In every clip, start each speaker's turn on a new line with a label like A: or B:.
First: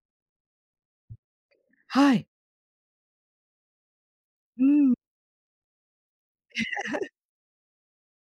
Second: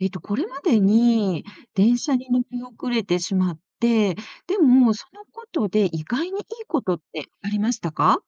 A: これまでに電
B: は
A: 車
B: い。
A: に乗り遅れてしまって、で
B: うん、
A: も、そのことで意外にいいことってありましたか？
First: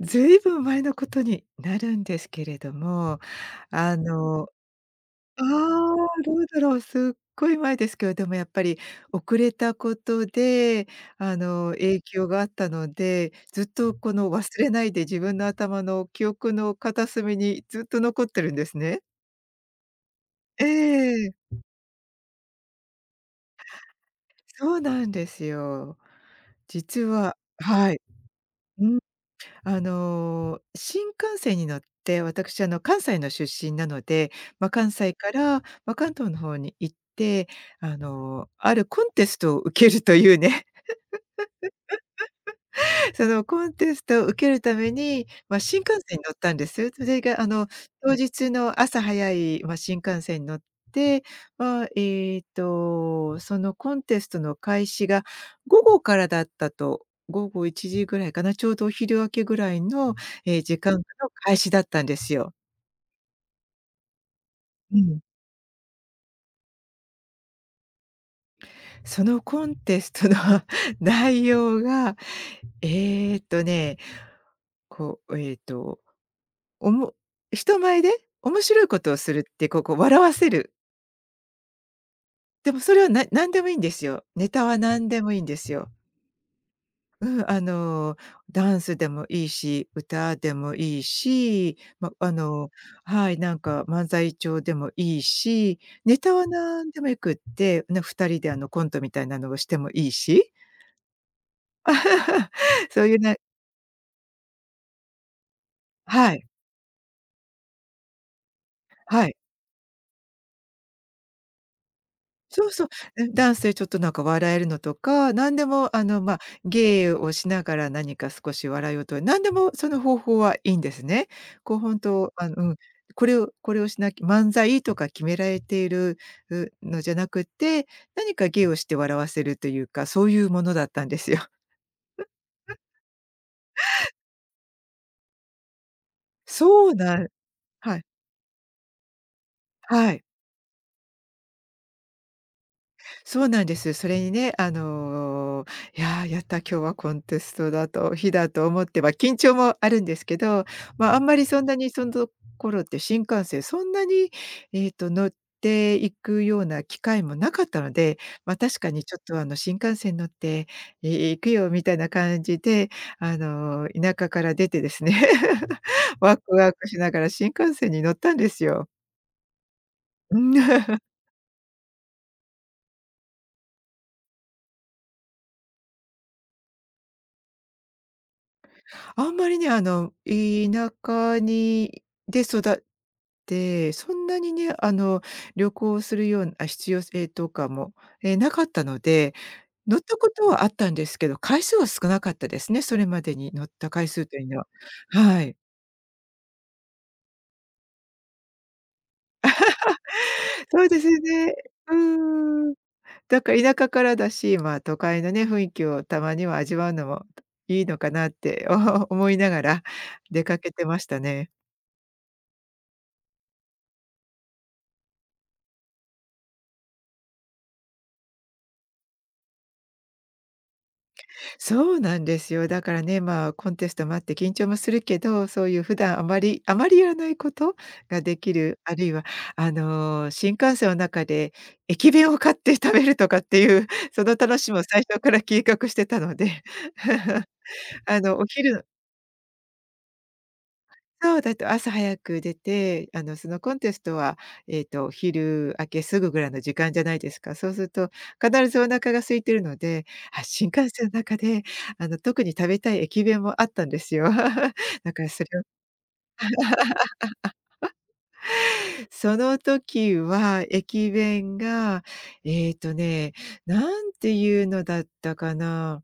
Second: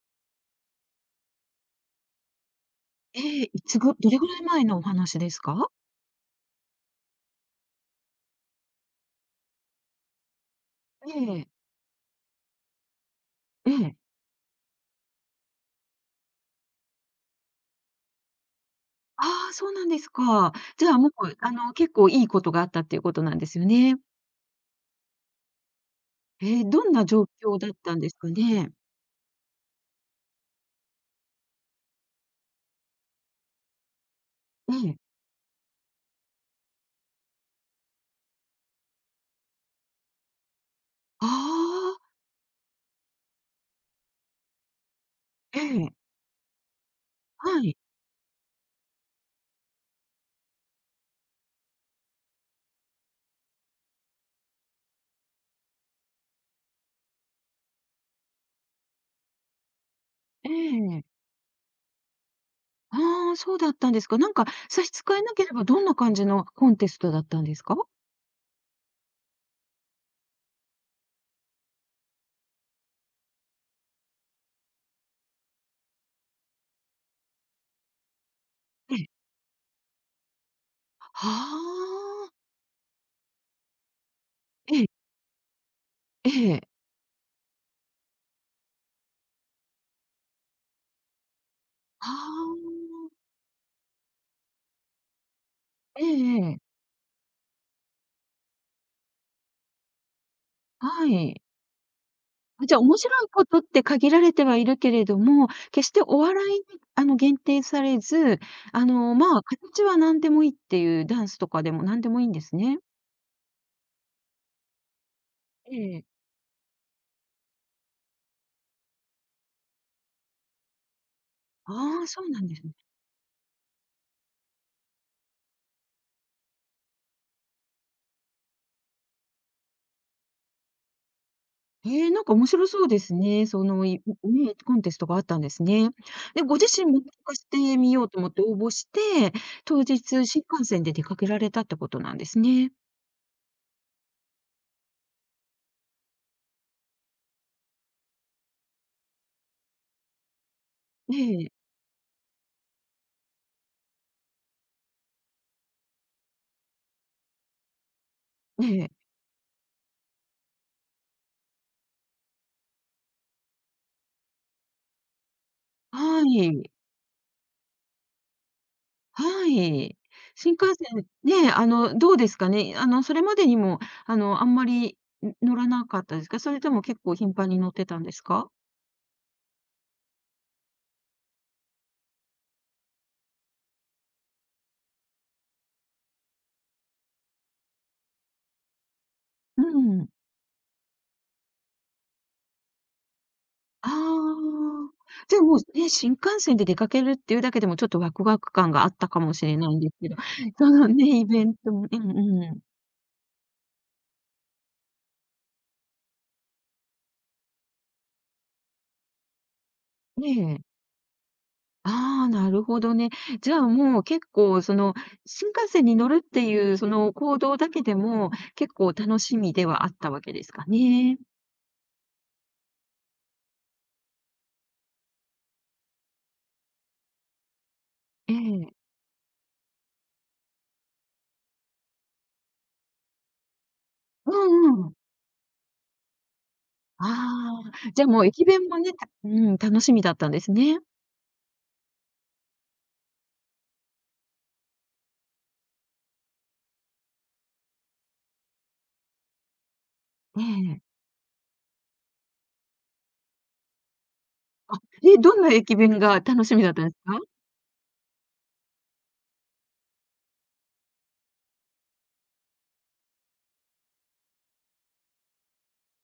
B: ずいぶん前のことになるんですけれども、
A: ええ、いつ
B: あ
A: ぐどれぐらい
B: の
A: 前のお話です
B: あ
A: か？
B: あ、どうだろう、すっごい前ですけど、でもやっぱり遅れたことで、
A: ええ、
B: 影響があったので、ずっ
A: え
B: と
A: え。
B: この忘れないで自分の頭の記憶の片隅にずっと残ってるんですね。
A: ああ、そうなんですか。
B: え
A: じゃあ、もう、
B: え、
A: 結構いいことがあったっていうことなんですよね。
B: そうなんですよ。
A: ええ、どん
B: 実
A: な状
B: は
A: 況だっ
B: は
A: た
B: い。
A: んですかね？
B: うん。新幹線に乗って、私、関西の出身なので、まあ、
A: え
B: 関
A: え。
B: 西から、まあ、関東の方に行って、あるコンテストを受けるというね。
A: あ
B: そのコンテストを受けるために、
A: あ、
B: ま、
A: え
B: 新幹
A: え、
B: 線に乗ったんです。それが
A: はい、
B: 当日の朝早い、ま、新幹線に乗って、まあ、そのコンテストの開始が午後からだったと、午後1時ぐらいかな、ちょうどお昼明けぐらいの、
A: え
B: ええ、時間の
A: え。
B: 開始だったんですよ。
A: ああ、そうだったんですか。なんか、差し
B: う
A: 支
B: ん。
A: えなければどんな感じのコンテストだったんですか？
B: そのコンテストの 内容が、えっとね、こう、えっとおも人前で面白い
A: え
B: こ
A: え。
B: とをするって、こう笑わせる。
A: はあ。
B: でもそれは何でもいいんですよ。ネタは
A: え
B: ん。
A: え、
B: 何でもいいんですよ。
A: ええ。
B: うん、ダンスでもいいし、歌でもいいし、
A: あ
B: ま、
A: あ。
B: はい、なんか漫才調でもいいし、
A: え
B: ネタ
A: え
B: は
A: ええ。
B: 何でもよくって、ね、2人でコントみたいなのをしてもいいし。
A: はい。あ、じゃあ、面
B: そういう
A: 白い
B: ね。
A: ことって限られてはいるけれども、決してお
B: は
A: 笑
B: い、
A: いに、限定されず、
B: はい。
A: まあ、形は何でもいいっていう、ダンスとかでも何でもいいんです
B: そう
A: ね。
B: そう、うん、ダンスでちょっとなんか笑えるのとか、何で
A: え
B: も
A: え。
B: まあ、芸をしながら何か少し笑いをと何でもその方法はいいんですね。こう本
A: ああ、そう
B: 当、
A: なんで
B: う
A: すね。
B: ん、これをしなきゃ漫才とか決められている、うのじゃなくて、何か芸をして笑わせるというか、そういうものだったんですよ。
A: へえ、なんか面白そうですね。ね、コンテストがあったんですね。で、ご自
B: そ
A: 身
B: う
A: も参
B: なん
A: 加してみ
B: はい、
A: ようと思って応募して、当日
B: はい。
A: 新幹線で出かけられたってことなんですね。
B: そうなんです。それにね、いやー、やった、今日はコンテストだと日だと思って、まあ、緊張もあるんですけど、まあ、あんまり
A: え
B: そん
A: え。
B: なにその頃って新幹線そんなに、乗っていくような機会もなかったので、まあ、
A: え
B: 確か
A: え、
B: にちょっと、新幹線乗って、行くよみたいな感じで、田舎から出てですね、
A: は
B: ワク
A: い、
B: ワクしながら新幹線に乗ったんですよ。
A: はい。
B: う
A: 新幹
B: ん
A: 線、ね、どうですかね。それまでにも、あんまり、乗らなかったですか？それとも結構頻繁に乗ってたんですか？
B: あんまりね、田舎で育って、そんなにね、旅行するような必要性とかも、え、なかったので、
A: う
B: 乗っ
A: ん。
B: たことはあったんですけど、回数は少なかったですね、それまでに乗っ
A: あ
B: た回数という
A: あ、
B: のは。
A: じゃ
B: は
A: あ、
B: い。
A: もう、ね、新幹線で出かけるっていうだけでも、ちょっとワクワク感があったかもしれないんですけど、そ
B: そう
A: の
B: です
A: ね、イベ
B: ね。
A: ントも
B: う
A: うんうん。
B: ーん。だから田舎からだし、まあ、都会のね、雰囲気をたまには味わうのもいいのかなって、お 思いながら
A: ね
B: 出かけ
A: え。
B: てましたね。
A: ああ、なるほどね。じゃあもう結構その、新幹線に乗るっていうその行動だけでも、結構楽しみではあったわけですかね。
B: そうなんですよ。だからね、まあ、コンテストもあって緊張もするけど、そういう普段あまりやらないことが
A: え
B: でき
A: え。
B: る、あるいは、新幹線の中で駅弁を買って食べるとかっていう、そ
A: う
B: の楽しみを
A: んうん。
B: 最初から計画してたので、
A: ああ、じゃあもう
B: お
A: 駅弁
B: 昼
A: も
B: の
A: ね、たうん、楽しみだったんですね。
B: そう、だと朝早く出て、そのコンテストは、昼明けすぐぐらいの時間じゃないですか。そうすると、必ずお腹が空いてるので、
A: え
B: あ、新幹
A: え。
B: 線の中で、特に食べたい駅弁もあったんですよ。
A: あ、
B: だから
A: どん
B: そ
A: な
B: れを
A: 駅弁が楽しみだったんですか？
B: その時は駅弁が、えっとね、なんていうのだったかな。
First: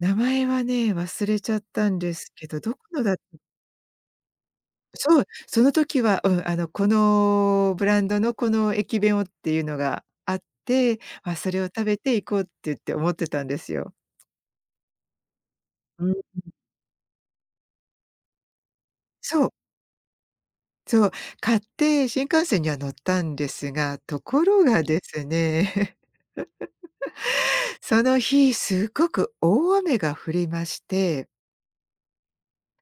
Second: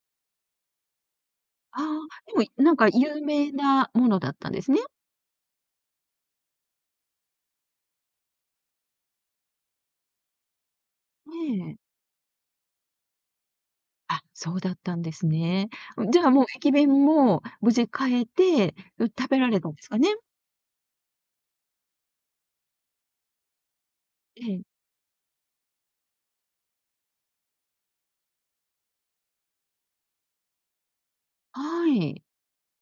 B: 名前はね、忘れちゃっ
A: ああー、
B: たんですけ
A: で
B: ど、
A: も、な
B: ど
A: ん
B: こ
A: か
B: のだ
A: 有名なものだったんですね。
B: そう、その時は、うん、このブランドのこの駅弁をっていうのがあって、あ、それを
A: ええ。
B: 食べて行こうって言って思ってたんですよ。
A: あ、そうだったんですね。
B: うん。
A: じゃあもう駅弁も無事変えて、食べ
B: そ
A: ら
B: う、
A: れたんですかね？
B: そう、買って新幹線には乗ったんですが、とこ
A: ええ。
B: ろがですね、その日すごく大雨が降りまして、
A: はい。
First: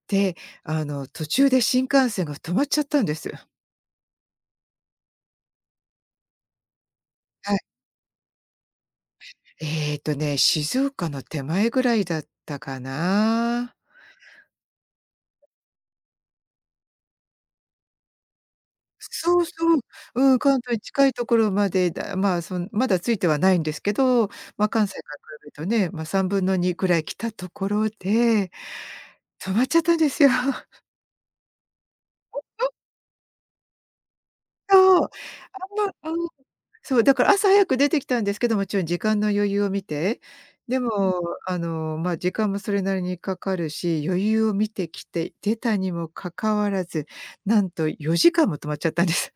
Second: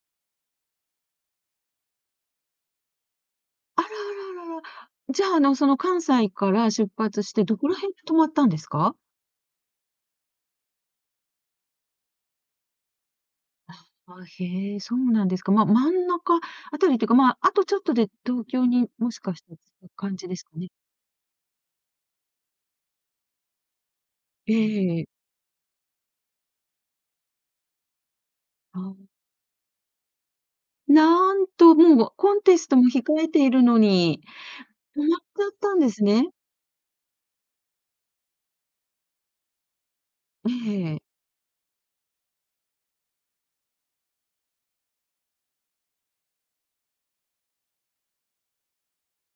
B: で、途中で新幹線が止まっちゃったんです。
A: あらあらあらあら。じゃあ、その関西から出発して、
B: は
A: ど
B: い。
A: こら辺で止まったんですか？
B: 静岡の手前ぐらいだったかな。
A: あ、へえ、そうなんですか。まあ、真ん中あたりというか、まあ、あとちょっとで東京にもしか
B: そ
A: し
B: うそ
A: て
B: う。
A: 着く感じ
B: う
A: で
B: ん、
A: すか
B: 関
A: ね？
B: 東に近いところまでだまあ、まだついてはないんですけど、
A: え
B: まあ、関西
A: えええ。
B: から比べるとね、まあ、3分の2くらい来たところで、
A: あ、
B: 止まっちゃったんですよ。
A: なんともうコンテストも控えているのに、止
B: そう。
A: まっちゃったんです
B: うん。
A: ね。
B: そう、だから朝早く出てきたんですけど、もちろん時間の余裕を見て。で
A: え
B: も、
A: え。
B: まあ、時間もそれなりにかかるし、余裕を見てきて、出たにもかかわらず、なんと4時間も止まっちゃったんです。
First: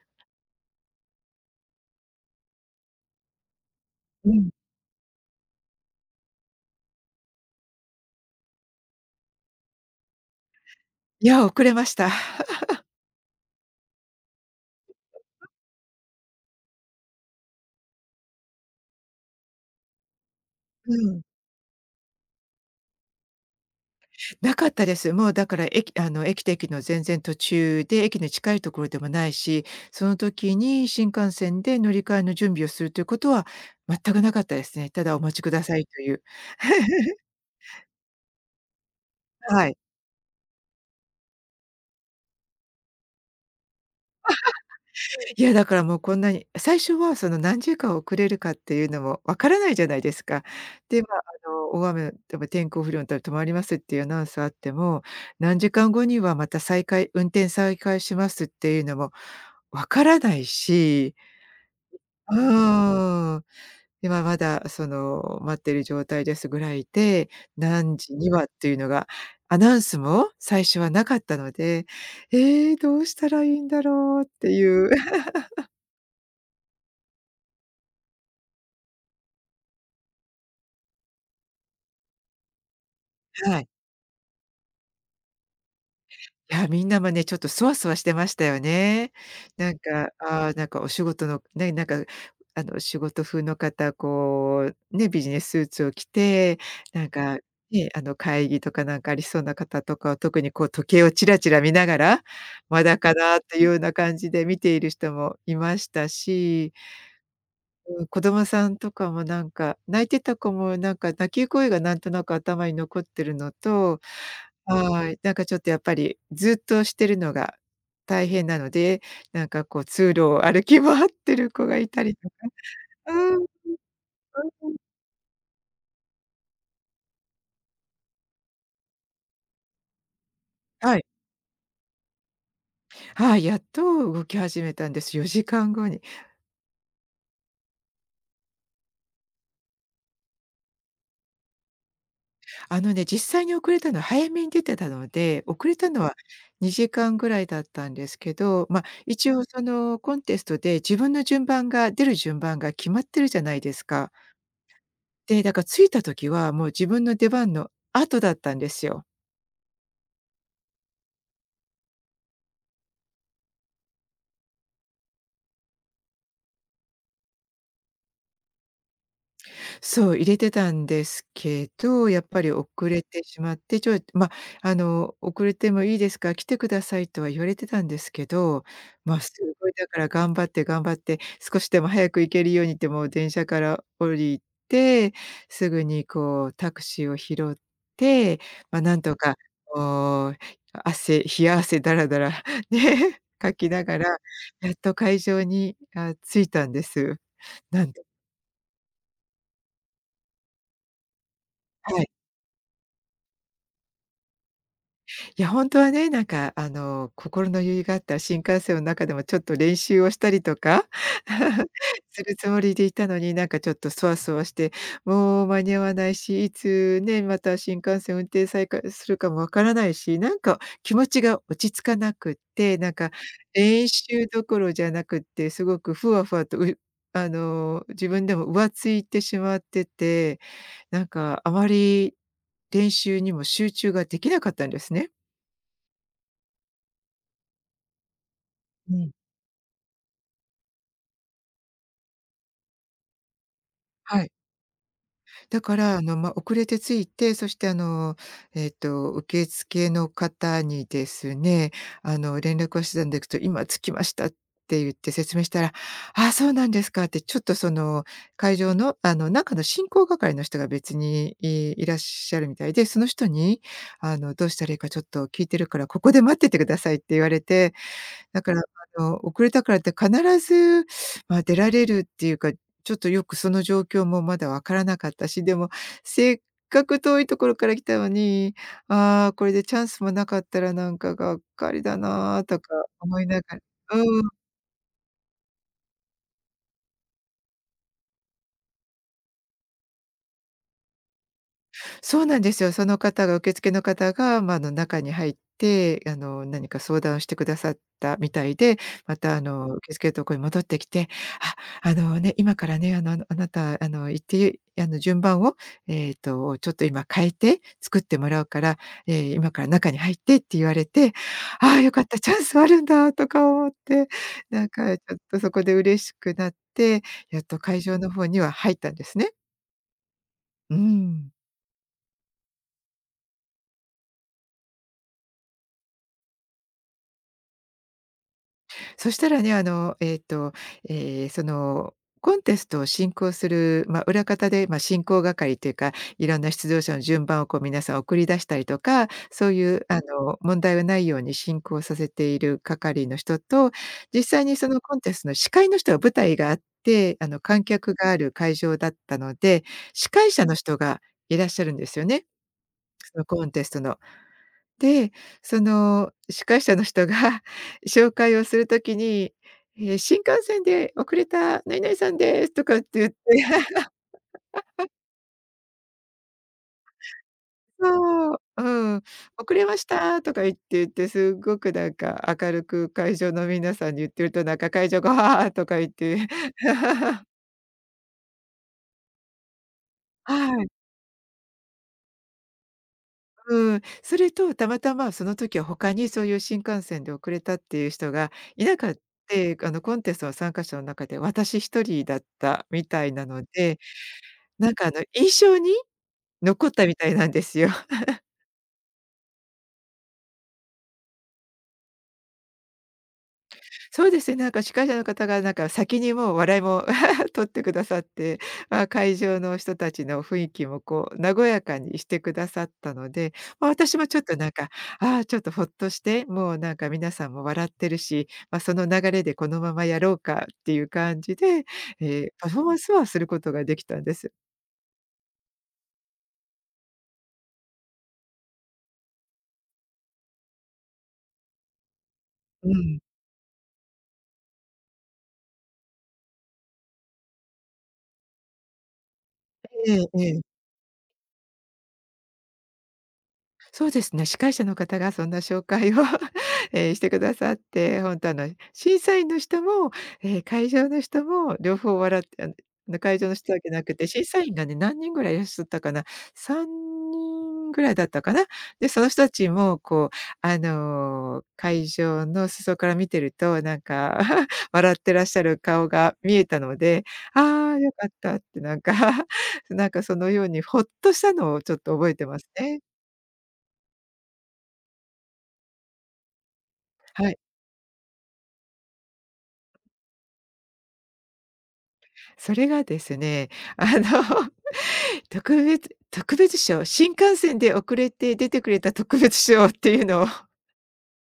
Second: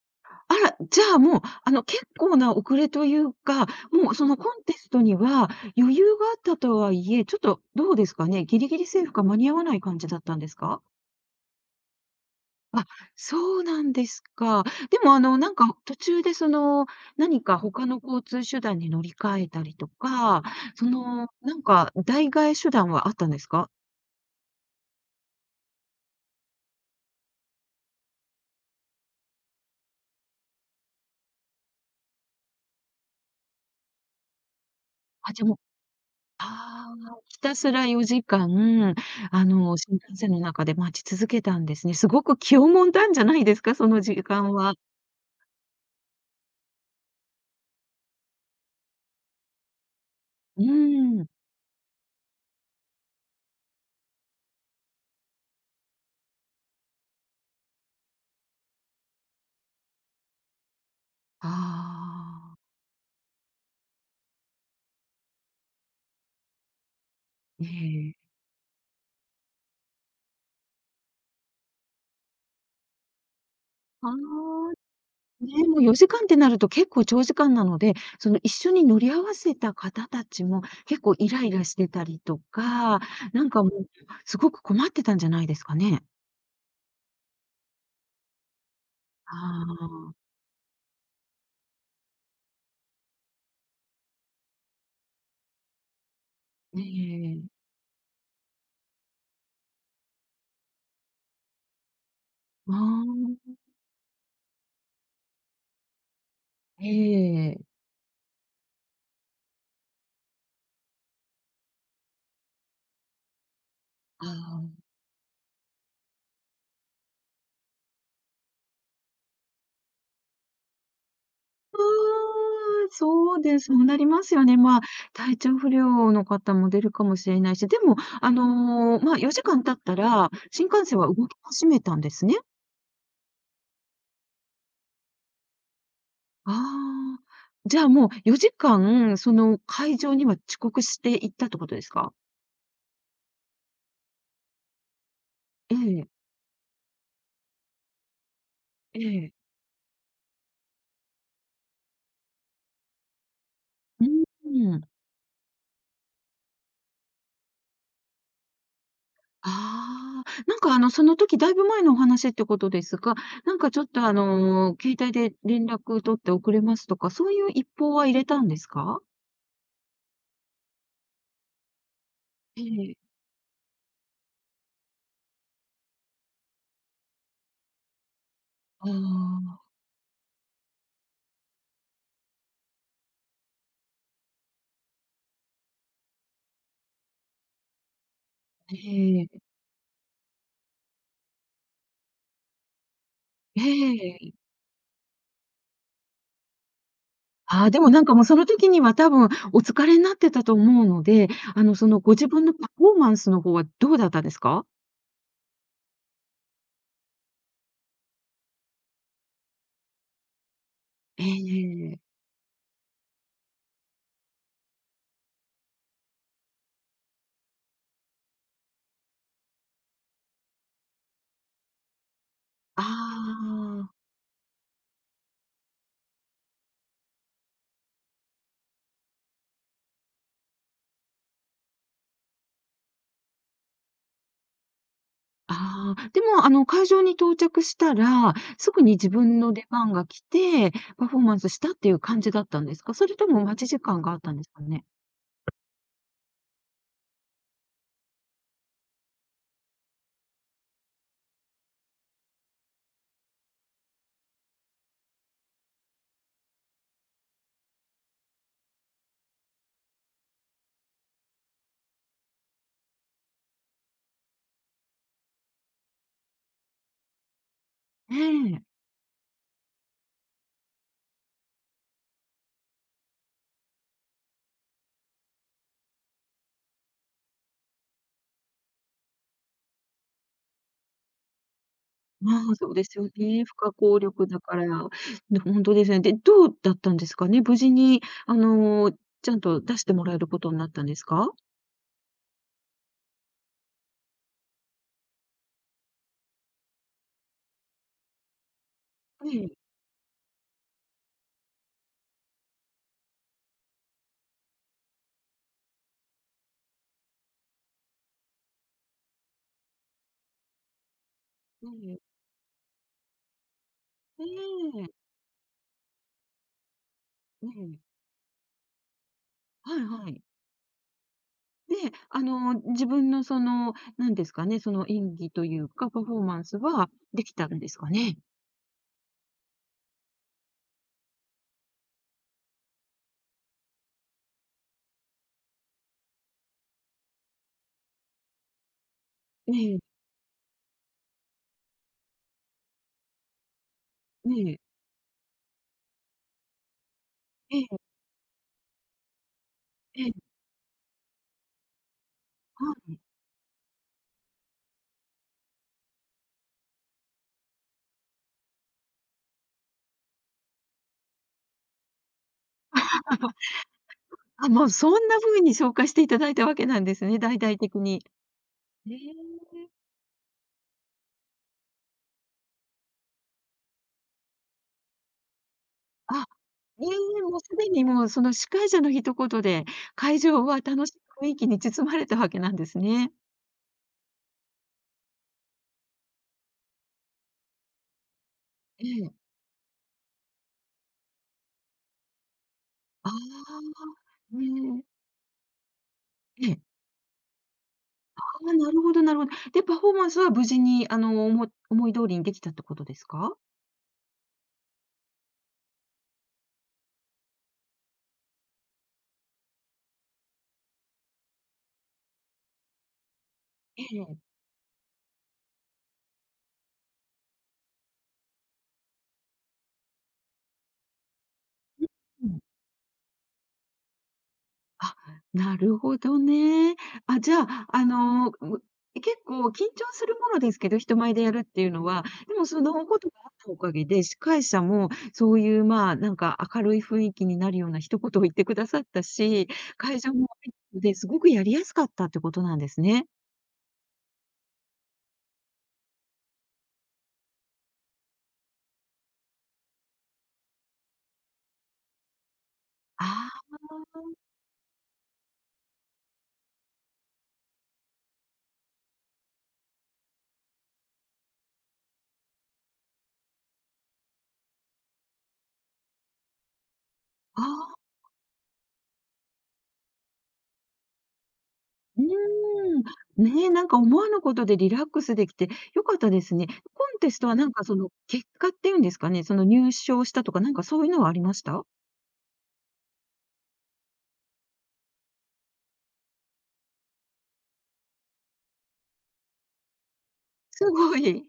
A: あら、じゃあもう、結構な遅れというか、もうそ
B: う
A: のコ
B: ん。
A: ンテストには余裕があったとはいえ、ちょっとどうですかね、ギリギリセーフか間に合わない感じだったんですか？
B: いや、遅れました。
A: あ、そうなんですか。でもなんか途中でその、何か他の交通手段に乗り換えたりとか、そ
B: うん。
A: の、なんか代替え手段はあったんですか？
B: なかったです。もうだから駅と駅の全然途中で、駅に近いところでもないし、その時に新幹線で乗り換えの準備をするということは全くなかったですね。ただお
A: あ
B: 待ち
A: じゃ
B: く
A: ち
B: ださいという。
A: あ あ、ひたすら4時間、
B: はい。
A: 新幹線の中で待ち続けたんですね。すごく気をもんだんじゃないですか？その時間は。
B: いや、だからもうこんなに最初はその何時間遅れるかっていうのもわからないじゃないですか。
A: う
B: で、まあ、
A: ーん。
B: 大雨でも天候不良のため止まりますっていうアナウンスあっても、何時間後にはまた運転再開しますっていうのもわからないし、うーん。
A: ああ、
B: 今まだその、待ってる状態ですぐらいで、
A: え
B: 何時
A: え。
B: にはっていうのが、アナウンスも最初はなかったので、ええ、どうしたらいいんだ
A: あ
B: ろうってい
A: あ、
B: う。
A: ね、もう4時間ってなると結構長時間なので、その一緒に乗り合わせた方たちも結構イライラしてたりとか、なん
B: は
A: か
B: い。
A: もう、すごく困ってたんじゃないですかね？
B: いや、みんなもね、ちょっとそわそわしてましたよね。
A: あ
B: なんか、
A: あ、
B: ああ、なんかお仕事のね、なんか、仕事風の方、こう、ね、ビジネススーツを着て、
A: え
B: なん
A: え
B: か、
A: え。
B: ね、会議とかなんかありそうな方とかは、特にこう時計をチラチラ見ながら、
A: あ
B: まだかなっ
A: あ、
B: ていうような感じで見ている人もいましたし、
A: ええ。
B: うん、子供さんとかもなんか、泣いてた子もなんか泣き声がなんとなく頭に残ってるのと。
A: ああ。
B: はい。なんかちょっとやっぱり、ずっとしてるのが大変なので、なんかこう通路を歩き回ってる子
A: う
B: がいたりとか。
A: ーん、
B: う
A: そうです。
B: ん。
A: そうなりますよね。まあ、体調不良の方も出るかもしれないし、でも、まあ、4時間経ったら、新幹
B: は
A: 線
B: い。
A: は動き始めたんですね。
B: はい、やっと動き始めたんです。4時間後に。
A: ああ、じゃあもう4時間、その会場には遅刻していったってことですか？
B: 実際に遅れたのは早めに出てたので、遅
A: え
B: れたの
A: え、
B: は2時間ぐらいだったんですけど、ま、
A: え
B: 一応
A: え。
B: そのコンテストで自分の順番が、出る順番が決まってるじゃないです
A: う
B: か。
A: ん。
B: で、だから着いた時はもう自分の出番の後だったんですよ。
A: ああ、なんかその時だいぶ前のお話ってことですが、なんかちょっと携帯で連絡取って遅れますとか、そういう一報は入れたんですか？
B: そう、入れてたんですけど、やっぱり
A: え
B: 遅
A: え。
B: れてしまって、ちょいま、「遅れてもいいですか？来てください」とは言われてたんですけど、
A: ああ、
B: ま、すごいだから頑張って頑張って、少しでも早く行けるようにって、もう電車から降りて、すぐにこうタクシーを拾って、ま、なんと
A: え
B: か、
A: え、
B: こう、冷や汗だらだら ね、かきながら、
A: ええ。
B: やっと会場に、あ、着いたんです。
A: ああ、で
B: な
A: も
B: んと
A: なんかもうその時には多分お疲れになってたと思うので、その
B: はい。
A: ご自分のパフォーマンスの方はどうだったんですか？
B: いや、本当はね、心の余裕があったら新幹線の中でもちょっと練習をしたりとか
A: ええ
B: するつもりでいたのに、なんかちょっとそわそわして、もう間に合わないし、いつね、また新幹線運転再開するかもわからないし、なんか気持ちが落ち着かなくって、
A: あ
B: なんか練
A: あ、
B: 習どころじゃなくって、すごくふわふわと、あの、自分でも浮ついてしまってて、なんかあまり練習にも集中ができなかったんですね。
A: ああ、でもあの会場に到着したら、すぐに
B: う
A: 自
B: ん、
A: 分の出番が来て、パフォーマンスしたっていう感じだったんですか？それとも待ち時間があっ
B: はい。
A: たんですかね？
B: だから、遅れて着いて、そして受付の方にですね、あの、連絡をしてたんでくと「今着きました」って言って説明したら「ああ、そうなんですか」って、ちょっとその、会場の、あの、中の進行係の人が別に、いらっしゃるみたいで、その人に、あの「どうしたらいいかちょっと聞いてるから、ここで待っててください」って言われて、
A: え
B: だから、
A: え。
B: あの、遅れたからって必ず、ま、出られるっていうか、ちょっとよくその状況もまだ分からなかったし、でも、せっかく遠いところから来たのに、ああ、これでチャンスもなかったらなんかがっかりだ
A: ま
B: な
A: あ、
B: と
A: そ
B: か
A: うですよ
B: 思いな
A: ね。不
B: がら、
A: 可抗
B: う
A: 力
B: ん。
A: だから。ね、本当ですね。で、どうだったんですかね？無事に、ちゃんと出してもらえることになったんですか？
B: そうなんですよ。その方が受付の方が、中に入って、あの、何か相談をしてくださったみたいで、ま
A: え
B: た、あ
A: え、
B: の、受付のとこに戻ってきて、あ、あのね、今からね、あの、あなた、あの、行って、あの、順番を、えっと、ちょっと今変えて作ってもらうから、今から中に入ってって言われて、
A: え
B: ああ、よ
A: え、
B: かった、チャンスあるんだとか思って、
A: え
B: なん
A: え、
B: かちょっとそこで嬉しくなって、やっ
A: え
B: と
A: え。
B: 会場の方には入ったんですね。
A: はいはい。
B: うん。
A: で、自分のその、なんですかね、その演技というか、パフォーマンスはできたんですかね？
B: そしたらね、えーその、コンテストを進行する、まあ、裏方で、まあ、進行係というか、いろんな出場者の順番をこう皆さん送り出したりとか、そう
A: え
B: い
A: え、
B: う、あの、問題がないように進行させている係の人と、実際
A: え
B: に
A: え、
B: そのコンテストの司会の人は舞台があって、あの、
A: え
B: 観
A: え、
B: 客がある会場だったので、
A: え
B: 司
A: え、
B: 会者の人がいらっしゃるんですよね、
A: はい。
B: そのコンテストの。で、その司会者の人が 紹介をするときに、え、「新幹線で遅れた何々さんです」とかって言って
A: あ、もうそんな風に紹介していただいたわけなんですね、大々的に。
B: そう、う
A: え。
B: ん、「遅れました」とか言って、すごくなんか明るく会場の皆さんに言ってると、なんか会場が「はあ」とか言って
A: あ、ええ、もうすでにもうその司会者の一言で、会場は
B: はい、
A: 楽しい雰囲気に包まれたわけなんですね。
B: うん。それとたまたまその時は他にそういう新幹線で遅れたっていう人がいな
A: え
B: かっ
A: え。
B: て、あのコンテストの参加者の中で私一人だったみた
A: あ
B: いなので、
A: あ、
B: なん
A: ね
B: かあ
A: え。
B: の、印象に
A: ええ。
B: 残ったみたいなんですよ。
A: ああ、なるほどなるほど。で、パフォーマンスは無事に思い通りにできたってことですか？
B: そうですね、なんか司会者の方がなんか先にもう笑いも 取ってくださって、まあ、会場の人たちの雰囲気もこう和やかにしてくださったので、まあ、
A: え
B: 私もち
A: え。
B: ょっとなんか、ああ、ちょっとほっとして、もうなんか皆さんも笑ってるし、まあ、その流れでこのままやろうかっていう感じで、
A: うん。
B: パフォーマンスはすることができたんです。
A: あ、なるほどね。あ、じゃあ、結構緊張するものですけど、人前でやるっていうのは、でもそ
B: う
A: の
B: ん。
A: ことがあったおかげで、司会者もそういう、まあ、なんか明るい雰囲気になるような一言を言ってくださったし、
B: え
A: 会
B: え
A: 場も
B: え
A: ある
B: え。
A: ので、すごくやりやすかったってことなんですね。
B: そうですね、司会者の方がそんな紹介を ええ、してくださって、本当あの、審査員の人も、会場の人も両方笑ってあの会場の
A: あ
B: 人だけなくて、審査員がね、何人ぐらいいらっしゃったかな、3人ぐらいだったかな。で、その人たちもこう、あの、会場の裾から見てると、なんか 笑ってらっしゃる顔が見えたので、
A: あ、あ
B: ああ、
A: あ、
B: よかったってなんか なんかそのようにほっとしたのをちょっと
A: うー
B: 覚えてますね。
A: ん。ねえ、なんか思わぬことでリラックスできて良かったですね。コンテスト
B: は
A: は
B: い。
A: なんかその結果っていうんですかね、その入賞したとか、なんかそういうのはありました？
B: それがですね、あの、特別賞、新幹線で遅れて出てくれた特別賞っていうのを
A: すごい。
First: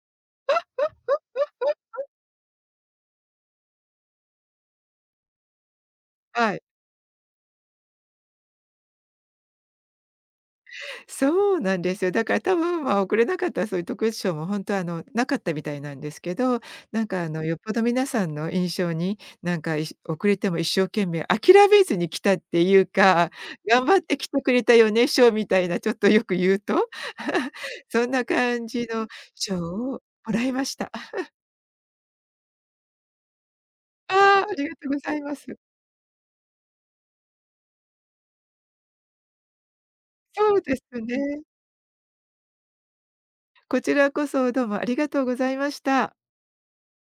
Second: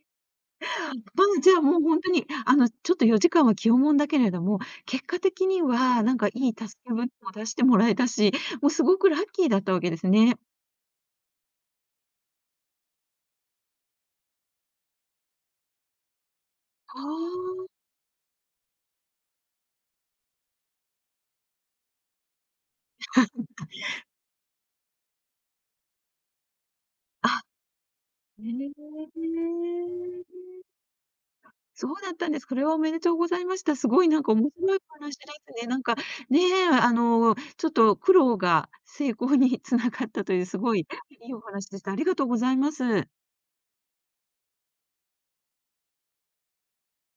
A: まあ、じゃあもう本当に、ちょっと4時間は気をもんだけれども、結果的にはなんかいい
B: はい、
A: 助け舟を出してもらえたし、もうすごくラッキーだったわけですね。
B: そうなんですよ。だから多分、まあ、遅れなかったらそういう特別賞も本当はあの、なかったみたいなんですけど、
A: あ
B: なん
A: あ。
B: か、あの、よっぽど皆さんの印象に、なんか、遅れても一生懸命諦めずに来たっていうか、頑張って来てくれたよね賞みたいな、ちょっとよく言うと
A: あ、
B: そんな
A: へえ。
B: 感じの賞をもらいました。
A: そうだったんです。これはおめでとうございました。すごいなんか
B: ああ、
A: 面
B: ありが
A: 白い
B: とうござ
A: 話
B: い
A: で
B: ます。
A: すね。なんか、ねえ、ちょっと苦労が成功につながったという
B: そ
A: す
B: うで
A: ごい
B: す
A: いいお
B: ね。
A: 話でした。ありがとうございます。
B: こちらこそどうもありがとうございました。